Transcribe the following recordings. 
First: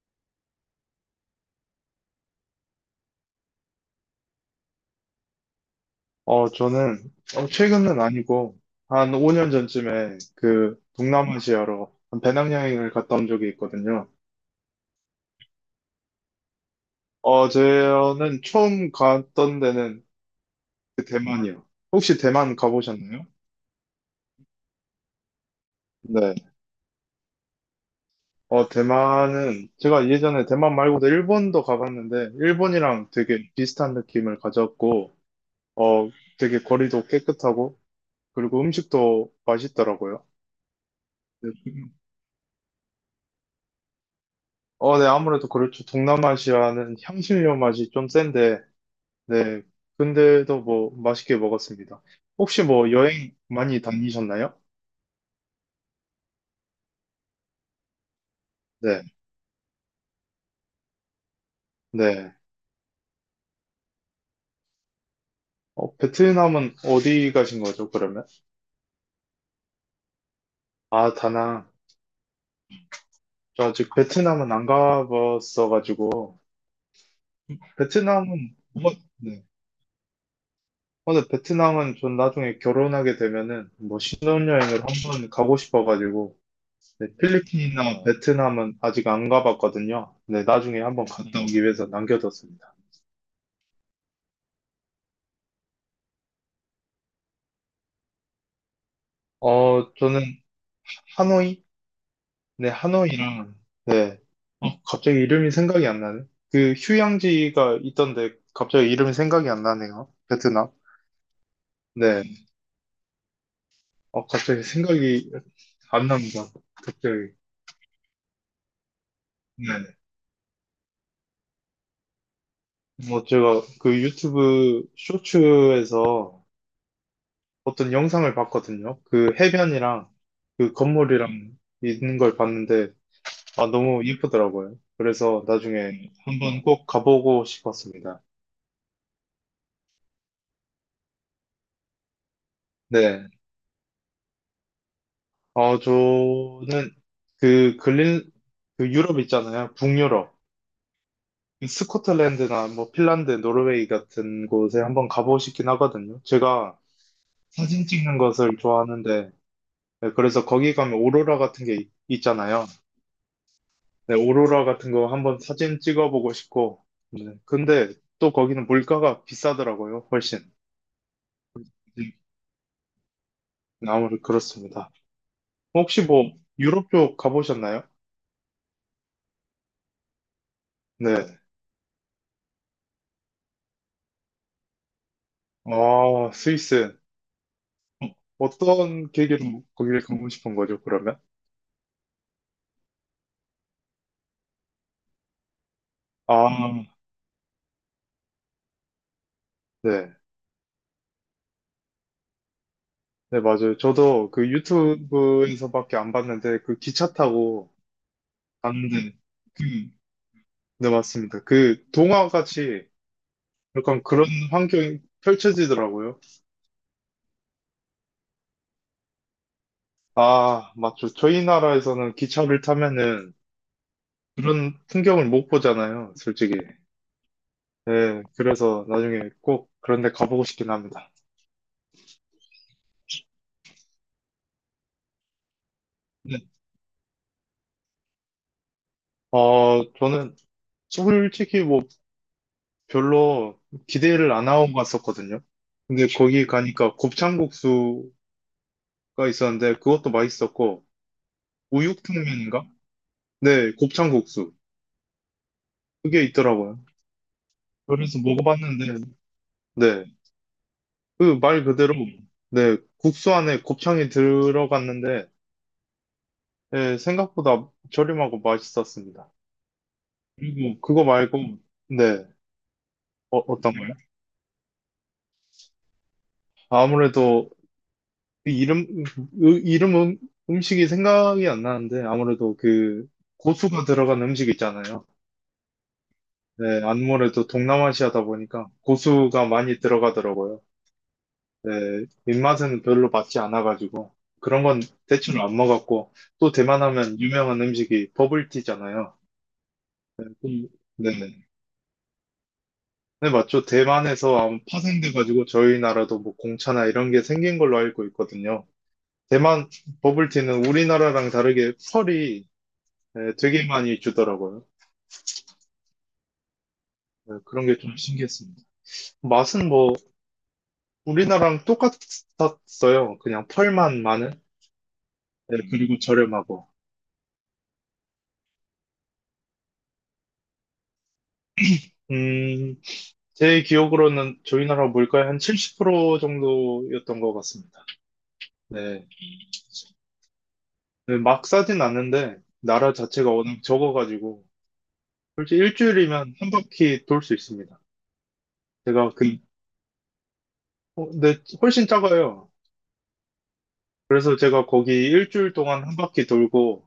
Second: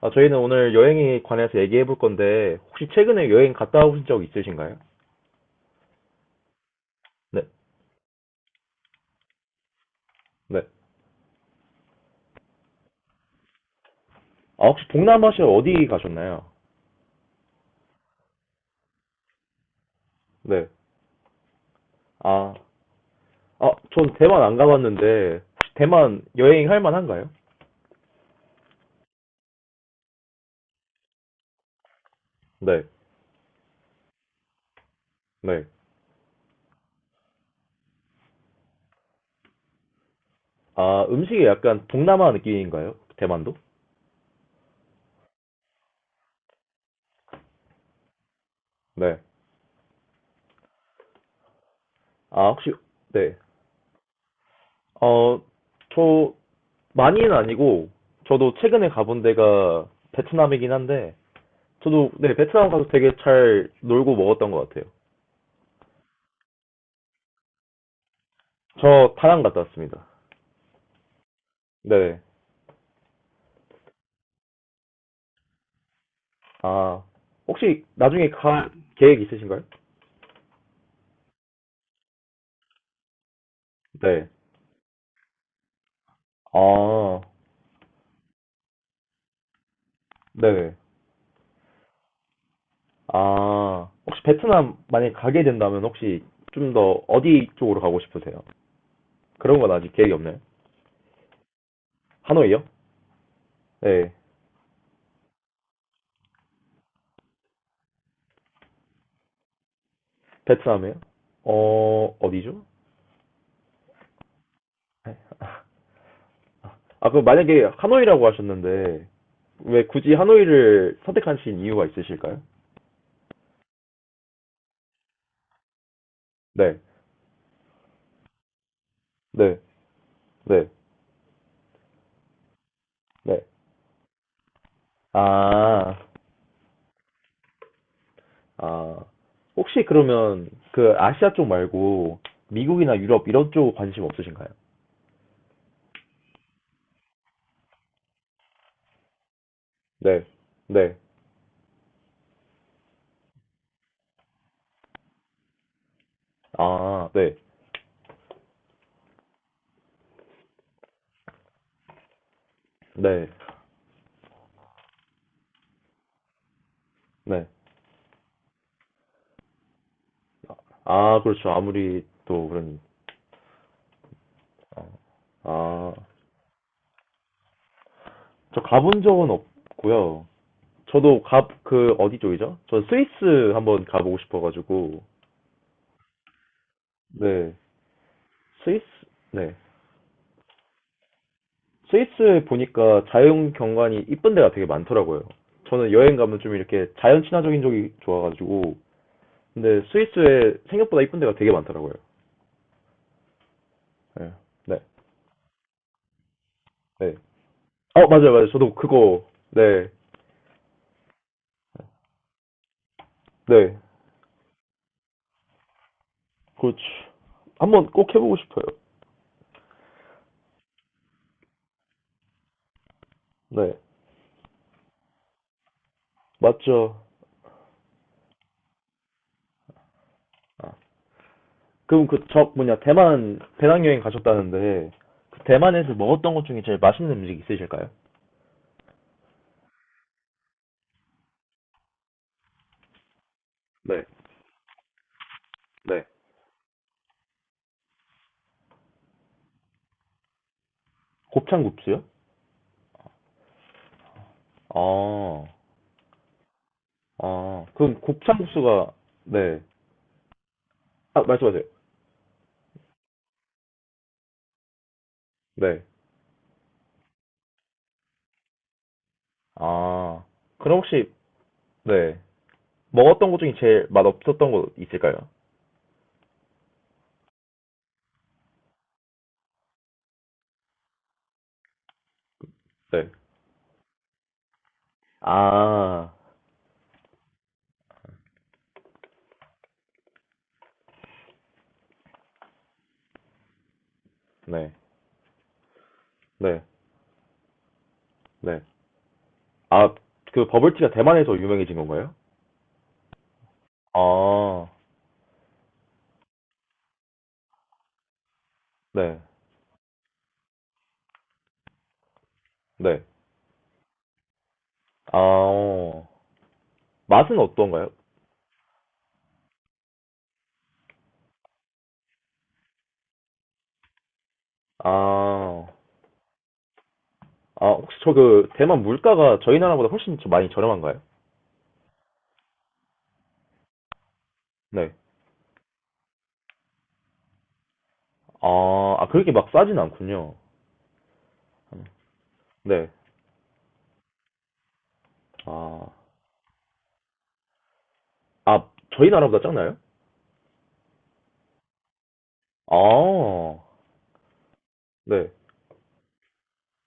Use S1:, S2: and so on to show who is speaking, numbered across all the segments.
S1: 아, 저희는 오늘 여행에 관해서 얘기해 볼 건데, 혹시 최근에 여행 갔다 오신 적 있으신가요?
S2: 저는,
S1: 네,
S2: 최근은 아니고, 한 5년 전쯤에
S1: 네.
S2: 그 동남아시아로 한 배낭여행을 갔다 온 적이 있거든요.
S1: 아, 혹시 동남아시아 어디 가셨나요?
S2: 저는 처음 갔던 데는
S1: 네.
S2: 그 대만이요. 혹시
S1: 아,
S2: 대만 가보셨나요?
S1: 아, 전 대만 안 가봤는데, 혹시 대만
S2: 네.
S1: 여행할 만한가요?
S2: 대만은 제가 예전에 대만 말고도 일본도 가봤는데,
S1: 네,
S2: 일본이랑 되게 비슷한 느낌을 가졌고,
S1: 네.
S2: 어, 되게 거리도 깨끗하고, 그리고 음식도 맛있더라고요.
S1: 아, 음식이 약간
S2: 네,
S1: 동남아 느낌인가요? 대만도?
S2: 네, 아무래도 그렇죠. 동남아시아는 향신료 맛이 좀 센데,
S1: 네.
S2: 네. 근데도 뭐 맛있게 먹었습니다.
S1: 아,
S2: 혹시
S1: 혹시,
S2: 뭐 여행
S1: 네.
S2: 많이 다니셨나요?
S1: 어, 저, 많이는 아니고, 저도 최근에
S2: 네.
S1: 가본 데가 베트남이긴 한데, 저도,
S2: 네.
S1: 네, 베트남 가서 되게 잘 놀고 먹었던 것 같아요.
S2: 베트남은 어디 가신 거죠, 그러면?
S1: 저 다낭 갔다 왔습니다.
S2: 아, 다낭.
S1: 네.
S2: 저 아직 베트남은 안 가봤어가지고.
S1: 아, 혹시 나중에
S2: 베트남은,
S1: 갈
S2: 뭐,
S1: 계획
S2: 네.
S1: 있으신가요?
S2: 근데 베트남은 전 나중에 결혼하게 되면은 뭐
S1: 네.
S2: 신혼여행을 한번 가고 싶어가지고. 네,
S1: 아,
S2: 필리핀이나 베트남은 아직 안 가봤거든요. 네,
S1: 네.
S2: 나중에 한번 갔다 오기 위해서 남겨뒀습니다.
S1: 아, 혹시 베트남 만약에 가게 된다면 혹시 좀 더 어디 쪽으로 가고 싶으세요? 그런 건 아직 계획이
S2: 저는
S1: 없나요?
S2: 하노이?
S1: 하노이요?
S2: 네, 하노이랑,
S1: 네.
S2: 네. 갑자기 이름이 생각이 안 나네. 그 휴양지가 있던데 갑자기 이름이 생각이 안 나네요. 베트남.
S1: 베트남에요? 어,
S2: 네.
S1: 어디죠?
S2: 갑자기 생각이 안 납니다.
S1: 아, 그럼
S2: 갑자기.
S1: 만약에 하노이라고 하셨는데 왜
S2: 네.
S1: 굳이 하노이를 선택하신 이유가 있으실까요?
S2: 뭐 제가 그 유튜브 쇼츠에서
S1: 네.
S2: 어떤 영상을 봤거든요. 그
S1: 네.
S2: 해변이랑
S1: 네.
S2: 그 건물이랑 있는 걸 봤는데
S1: 네.
S2: 아, 너무 예쁘더라고요. 그래서
S1: 아,
S2: 나중에 한번 꼭 가보고 싶었습니다.
S1: 아, 혹시 그러면 그 아시아 쪽 말고 미국이나 유럽
S2: 네.
S1: 이런 쪽 관심 없으신가요?
S2: 저는 그 글린, 그 유럽 있잖아요.
S1: 네,
S2: 북유럽.
S1: 네.
S2: 스코틀랜드나 뭐 핀란드, 노르웨이 같은 곳에 한번 가보고 싶긴 하거든요. 제가
S1: 아, 네,
S2: 사진 찍는 것을 좋아하는데, 네, 그래서 거기 가면 오로라 같은 게 있잖아요.
S1: 네,
S2: 네, 오로라 같은 거 한번 사진 찍어보고 싶고, 네,
S1: 네.
S2: 근데 또 거기는 물가가 비싸더라고요, 훨씬.
S1: 아, 그렇죠. 아무리
S2: 네,
S1: 또 그런,
S2: 아무래도 그렇습니다.
S1: 아,
S2: 혹시 뭐 유럽 쪽 가보셨나요?
S1: 저 가본 적은 없고요. 저도
S2: 네.
S1: 그, 어디 쪽이죠? 저 스위스 한번 가보고 싶어가지고,
S2: 아, 스위스.
S1: 네, 스위스,
S2: 어떤
S1: 네.
S2: 계기로 거기를 가고 싶은 거죠, 그러면?
S1: 스위스에 보니까 자연 경관이 이쁜 데가 되게 많더라고요. 저는 여행 가면 좀
S2: 아,
S1: 이렇게 자연 친화적인 쪽이 좋아가지고, 근데
S2: 네.
S1: 스위스에 생각보다 이쁜 데가 되게 많더라고요.
S2: 네, 맞아요. 저도
S1: 네.
S2: 그
S1: 네,
S2: 유튜브에서밖에 안 봤는데, 그 기차
S1: 네.
S2: 타고
S1: 어, 맞아요, 맞아요. 저도
S2: 갔는데,
S1: 그거,
S2: 그,
S1: 네,
S2: 네, 맞습니다. 그 동화같이
S1: 네.
S2: 약간 그런 환경이 펼쳐지더라고요.
S1: 그렇죠 한번 꼭 해보고 싶어요.
S2: 아, 맞죠. 저희 나라에서는 기차를 타면은
S1: 네,
S2: 그런 풍경을 못 보잖아요, 솔직히.
S1: 맞죠.
S2: 네, 그래서 나중에 꼭 그런 데 가보고
S1: 아,
S2: 싶긴 합니다.
S1: 그럼 그, 저, 뭐냐, 대만 배낭여행 가셨다는데, 그 대만에서 먹었던
S2: 네.
S1: 것 중에 제일 맛있는 음식 있으실까요?
S2: 저는 솔직히 뭐 별로
S1: 네,
S2: 기대를 안 하고 갔었거든요.
S1: 네.
S2: 근데 거기 가니까 곱창국수가 있었는데 그것도 맛있었고
S1: 곱창국수요?
S2: 우육탕면인가? 네, 곱창국수
S1: 아,
S2: 그게 있더라고요.
S1: 아, 그럼
S2: 그래서
S1: 곱창국수가,
S2: 먹어봤는데
S1: 네.
S2: 네,
S1: 아,
S2: 그
S1: 말씀하세요.
S2: 말 그대로 네, 국수 안에 곱창이 들어갔는데
S1: 네,
S2: 네, 생각보다 저렴하고 맛있었습니다.
S1: 아, 그럼
S2: 그리고 그거
S1: 혹시
S2: 말고
S1: 네.
S2: 네,
S1: 먹었던 것 중에
S2: 어떤
S1: 제일
S2: 거요?
S1: 맛없었던 거 있을까요?
S2: 아무래도 그 이름, 으- 이름 음, 음식이 생각이 안 나는데, 아무래도 그
S1: 네.
S2: 고수가 들어간 음식 있잖아요.
S1: 아,
S2: 네, 아무래도 동남아시아다 보니까 고수가 많이 들어가더라고요. 네, 입맛에는 별로 맞지 않아가지고, 그런
S1: 네.
S2: 건 대충 안 먹었고, 또
S1: 네.
S2: 대만 하면 유명한 음식이
S1: 네.
S2: 버블티잖아요.
S1: 아, 그
S2: 음,
S1: 버블티가
S2: 네네.
S1: 대만에서
S2: 네,
S1: 유명해진 건가요?
S2: 네, 맞죠. 대만에서 아마
S1: 아,
S2: 파생돼가지고 저희 나라도 뭐 공차나 이런 게 생긴 걸로 알고 있거든요.
S1: 네.
S2: 대만 버블티는 우리나라랑 다르게 펄이,
S1: 네.
S2: 네, 되게 많이 주더라고요.
S1: 아, 어.
S2: 네,
S1: 맛은
S2: 그런 게
S1: 어떤가요?
S2: 좀 신기했습니다. 맛은 뭐 우리나라랑 똑같았어요. 그냥 펄만 많은. 네,
S1: 아,
S2: 그리고 저렴하고.
S1: 아, 혹시 저 그 대만 물가가 저희 나라보다 훨씬 좀 많이 저렴한가요?
S2: 음, 제 기억으로는 저희 나라
S1: 네.
S2: 물가의 한 70% 정도였던 것 같습니다.
S1: 아,
S2: 네,
S1: 아, 그렇게 막 싸진 않군요.
S2: 네, 막 싸진 않는데
S1: 네.
S2: 나라 자체가 워낙 적어가지고 솔직히
S1: 아,
S2: 일주일이면 한 바퀴 돌 수 있습니다.
S1: 아, 저희
S2: 제가 그,
S1: 나라보다 작나요?
S2: 네, 훨씬 작아요.
S1: 아,
S2: 그래서 제가 거기
S1: 네.
S2: 일주일 동안 한 바퀴 돌고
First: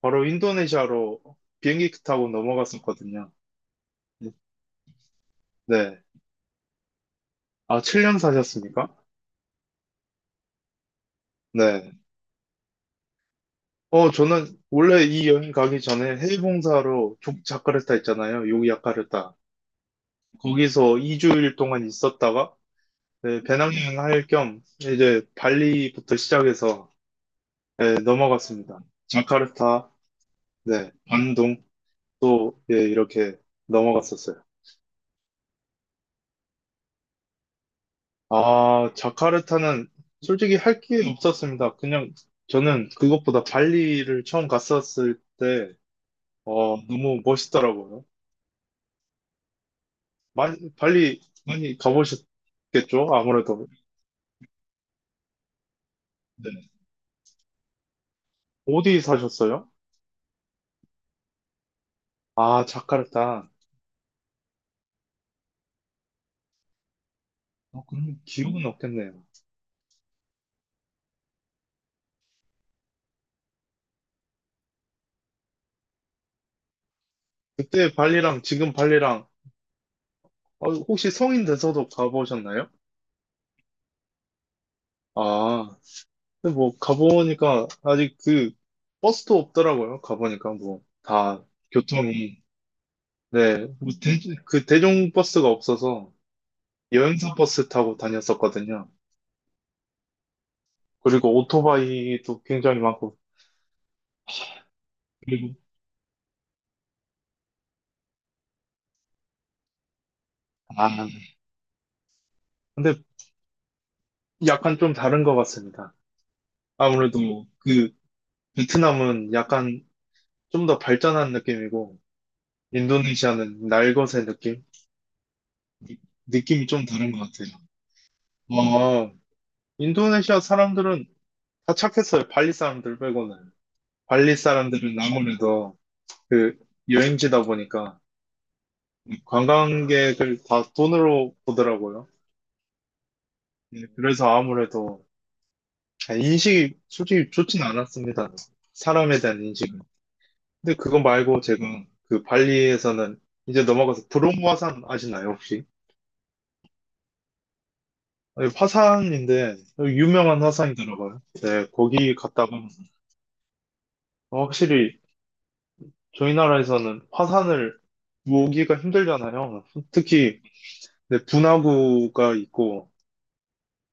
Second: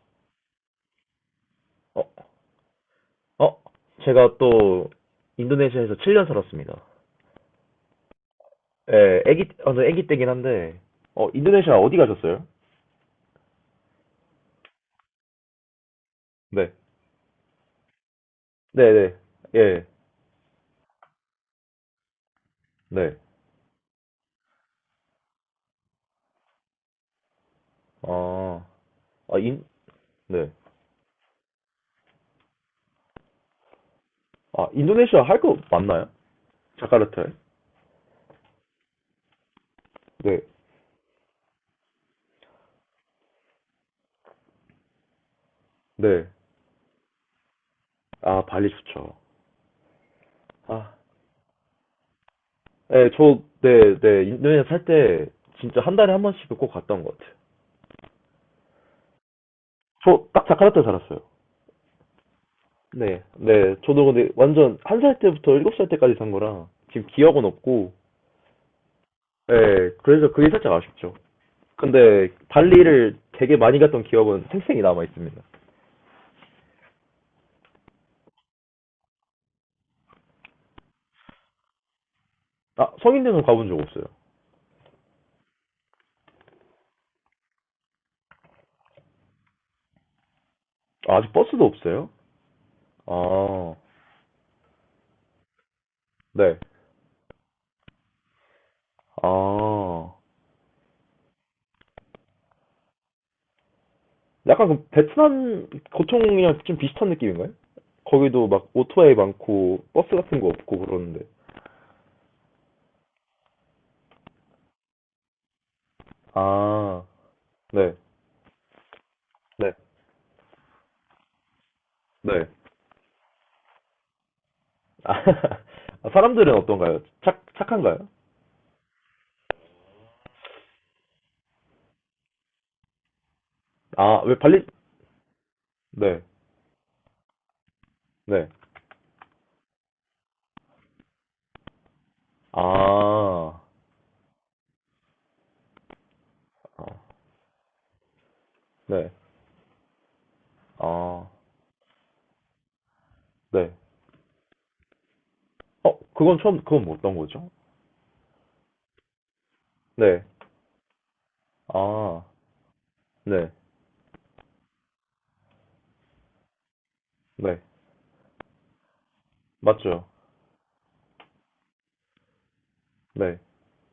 S2: 바로 인도네시아로 비행기
S1: 어,
S2: 타고 넘어갔었거든요.
S1: 어, 제가 또 인도네시아에서
S2: 네.
S1: 7년 살았습니다.
S2: 아, 7년 사셨습니까?
S1: 예, 어, 저 애기 때긴 한데, 어, 인도네시아
S2: 네.
S1: 어디 가셨어요?
S2: 저는 원래 이 여행 가기 전에 해외
S1: 네.
S2: 봉사로 자카르타 있잖아요.
S1: 네네.
S2: 요기야카르타.
S1: 예.
S2: 거기서 2주일 동안 있었다가
S1: 네.
S2: 네, 배낭여행 할 겸 이제 발리부터 시작해서 네,
S1: 아,
S2: 넘어갔습니다.
S1: 아,
S2: 자카르타,
S1: 네.
S2: 네, 반동 또 예, 이렇게 넘어갔었어요.
S1: 아, 인도네시아 할 거 맞나요? 자카르타에?
S2: 아, 자카르타는
S1: 네.
S2: 솔직히 할 게 없었습니다. 그냥 저는 그것보다 발리를 처음 갔었을 때,
S1: 네.
S2: 너무 멋있더라고요.
S1: 아, 발리 좋죠.
S2: 많이,
S1: 아,
S2: 발리 많이
S1: 네,
S2: 가보셨겠죠?
S1: 저,
S2: 아무래도.
S1: 네, 네. 인도네시아 살 때 진짜 한 달에 한
S2: 네.
S1: 번씩은 꼭 갔던 것 같아요.
S2: 어디 사셨어요?
S1: 저 딱 자카르타에 살았어요.
S2: 아,
S1: 네,
S2: 자카르타.
S1: 네. 저도 근데 완전 1살 때부터 7살 때까지 산 거라 지금 기억은 없고,
S2: 그럼 기억은 없겠네요.
S1: 네. 그래서 그게 살짝 아쉽죠. 근데 발리를 되게 많이 갔던 기억은 생생이 남아 있습니다.
S2: 그때 발리랑 지금 발리랑, 혹시 성인 돼서도 가보셨나요?
S1: 아, 성인대는 가본 적 없어요.
S2: 아, 근데 뭐 가보니까 아직 그 버스도 없더라고요. 가보니까 뭐
S1: 아, 아직
S2: 다
S1: 버스도 없어요?
S2: 교통이 네,
S1: 아,
S2: 뭐 그 대중버스가 없어서
S1: 네.
S2: 여행사 버스 타고 다녔었거든요.
S1: 아,
S2: 그리고 오토바이도 굉장히 많고,
S1: 약간 그
S2: 그리고,
S1: 베트남 고총이랑 좀 비슷한 느낌인가요? 거기도 막 오토바이 많고 버스 같은 거 없고
S2: 아,
S1: 그러는데.
S2: 근데 약간 좀 다른 것 같습니다.
S1: 아,
S2: 아무래도 뭐 그
S1: 네,
S2: 베트남은
S1: 네,
S2: 약간 좀 더 발전한 느낌이고,
S1: 네.
S2: 인도네시아는 날것의 느낌?
S1: 아,
S2: 느-
S1: 사람들은
S2: 느낌이 좀
S1: 어떤가요?
S2: 다른 것
S1: 착,
S2: 같아요.
S1: 착한가요?
S2: 아, 인도네시아 사람들은 다 착했어요. 발리 사람들 빼고는.
S1: 아, 왜
S2: 발리
S1: 발리?
S2: 사람들은 아무래도
S1: 네,
S2: 그 여행지다 보니까
S1: 네.
S2: 관광객을 다 돈으로 보더라고요.
S1: 아,
S2: 예, 그래서 아무래도 아, 인식이 솔직히 좋진 않았습니다.
S1: 네.
S2: 사람에 대한 인식은. 근데 그거
S1: 아,
S2: 말고 제가 그 발리에서는 이제
S1: 네.
S2: 넘어가서 브롬 화산 아시나요, 혹시?
S1: 어, 그건 처음, 그건 뭐 어떤 거죠?
S2: 아니, 화산인데
S1: 네.
S2: 유명한 화산이더라고요. 네, 거기
S1: 아,
S2: 갔다가
S1: 네.
S2: 확실히 저희 나라에서는
S1: 네.
S2: 화산을 보기가 힘들잖아요.
S1: 맞죠.
S2: 특히 네, 분화구가 있고
S1: 네.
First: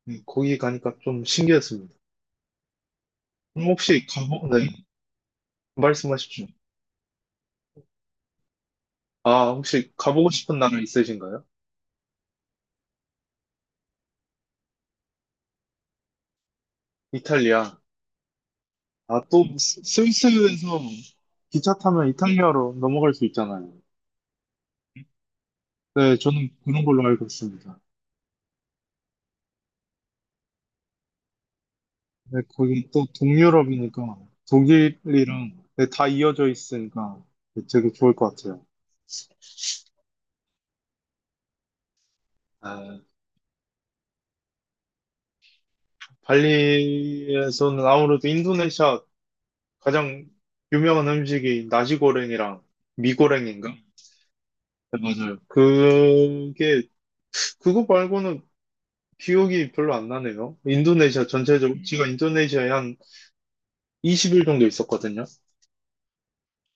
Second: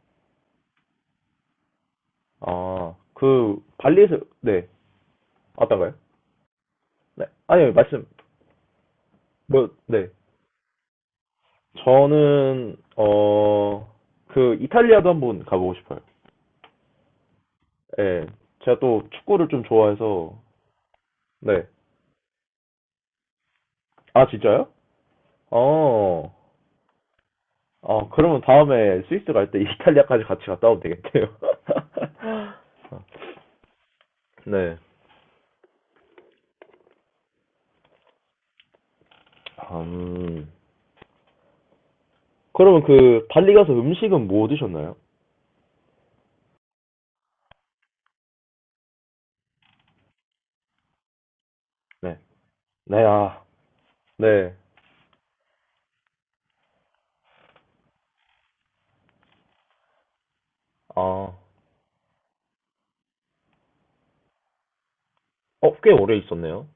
S2: 거기 가니까 좀 신기했습니다.
S1: 아, 그,
S2: 그럼 혹시
S1: 발리에서, 네.
S2: 네,
S1: 어떤가요?
S2: 말씀하십시오.
S1: 네. 아니요, 말씀,
S2: 아,
S1: 뭐,
S2: 혹시
S1: 네.
S2: 가보고 싶은 나라 있으신가요?
S1: 저는, 어, 그, 이탈리아도 한번 가보고 싶어요.
S2: 이탈리아.
S1: 예. 제가 또
S2: 아, 또
S1: 축구를 좀 좋아해서,
S2: 스위스에서
S1: 네.
S2: 기차 타면 이탈리아로 넘어갈 수 있잖아요.
S1: 아, 진짜요?
S2: 네,
S1: 어,
S2: 저는 그런 걸로 알고 있습니다.
S1: 아, 그러면 다음에 스위스 갈 때 이탈리아까지 같이 갔다 오면 되겠네요.
S2: 네, 거긴 또 동유럽이니까
S1: 네.
S2: 독일이랑 네, 다 이어져 있으니까 되게 좋을 것 같아요.
S1: 음. 그러면
S2: 아,
S1: 그 발리 가서 음식은 뭐 드셨나요?
S2: 발리에서는 아무래도 인도네시아 가장 유명한 음식이
S1: 네.
S2: 나시고랭이랑
S1: 네, 아,
S2: 미고랭인가?
S1: 네.
S2: 네, 맞아요. 그게 그거 말고는 기억이 별로 안 나네요. 인도네시아
S1: 아,
S2: 전체적으로, 제가 인도네시아에 한 20일 정도 있었거든요.
S1: 어, 꽤 오래 있었네요.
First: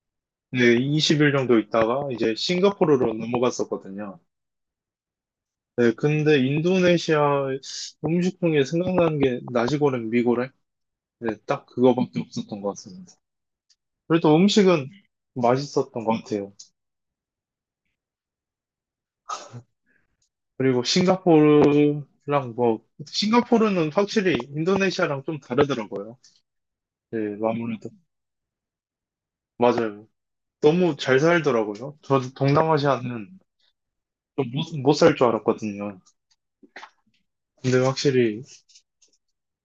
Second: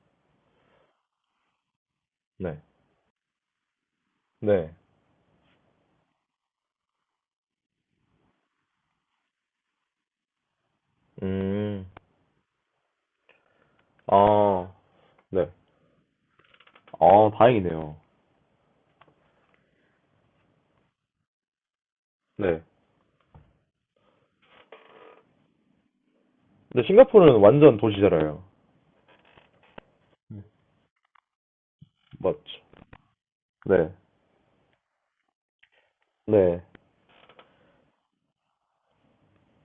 S2: 네, 20일 정도 있다가 이제
S1: 네.
S2: 싱가포르로 넘어갔었거든요.
S1: 네.
S2: 네, 근데 인도네시아 음식 중에 생각나는 게 나시고랭 미고랭? 네, 딱
S1: 음,
S2: 그거밖에 없었던 것 같습니다. 그래도
S1: 아,
S2: 음식은
S1: 네.
S2: 맛있었던 것 같아요.
S1: 아, 다행이네요.
S2: 그리고 싱가포르랑
S1: 네.
S2: 뭐, 싱가포르는 확실히 인도네시아랑 좀 다르더라고요.
S1: 근데
S2: 네,
S1: 싱가포르는 완전
S2: 아무래도.
S1: 도시잖아요.
S2: 맞아요. 너무 잘 살더라고요. 저도
S1: 맞죠.
S2: 동남아시아는
S1: 네.
S2: 못 살 줄 알았거든요.
S1: 네,
S2: 근데 확실히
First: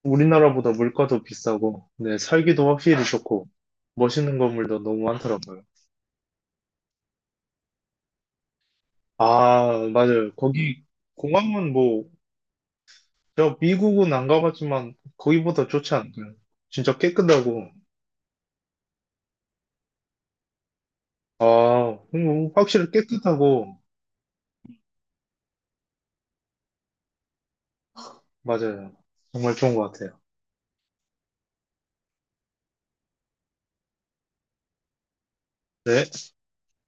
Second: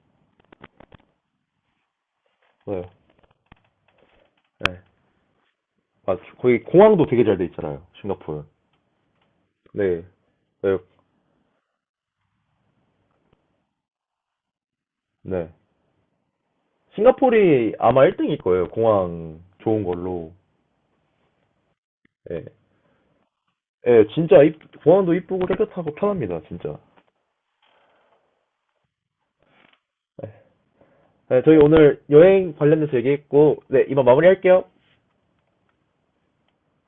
S2: 우리나라보다 물가도 비싸고, 네, 살기도
S1: 네.
S2: 확실히 좋고, 멋있는
S1: 네.
S2: 건물도 너무 많더라고요.
S1: 맞죠. 거기 공항도 되게 잘 돼 있잖아요, 싱가포르.
S2: 아,
S1: 네.
S2: 맞아요.
S1: 네.
S2: 거기 공항은 뭐, 제가 미국은 안 가봤지만
S1: 네.
S2: 거기보다 좋지 않나요? 진짜 깨끗하고,
S1: 싱가포르이 아마 1등일 거예요, 공항 좋은 걸로.
S2: 아,
S1: 네.
S2: 확실히 깨끗하고,
S1: 예, 진짜 공항도 이쁘고 깨끗하고 편합니다, 진짜.
S2: 맞아요. 정말 좋은 것 같아요.
S1: 네, 저희 오늘 여행 관련돼서 얘기했고, 네, 이만 마무리할게요.
S2: 네.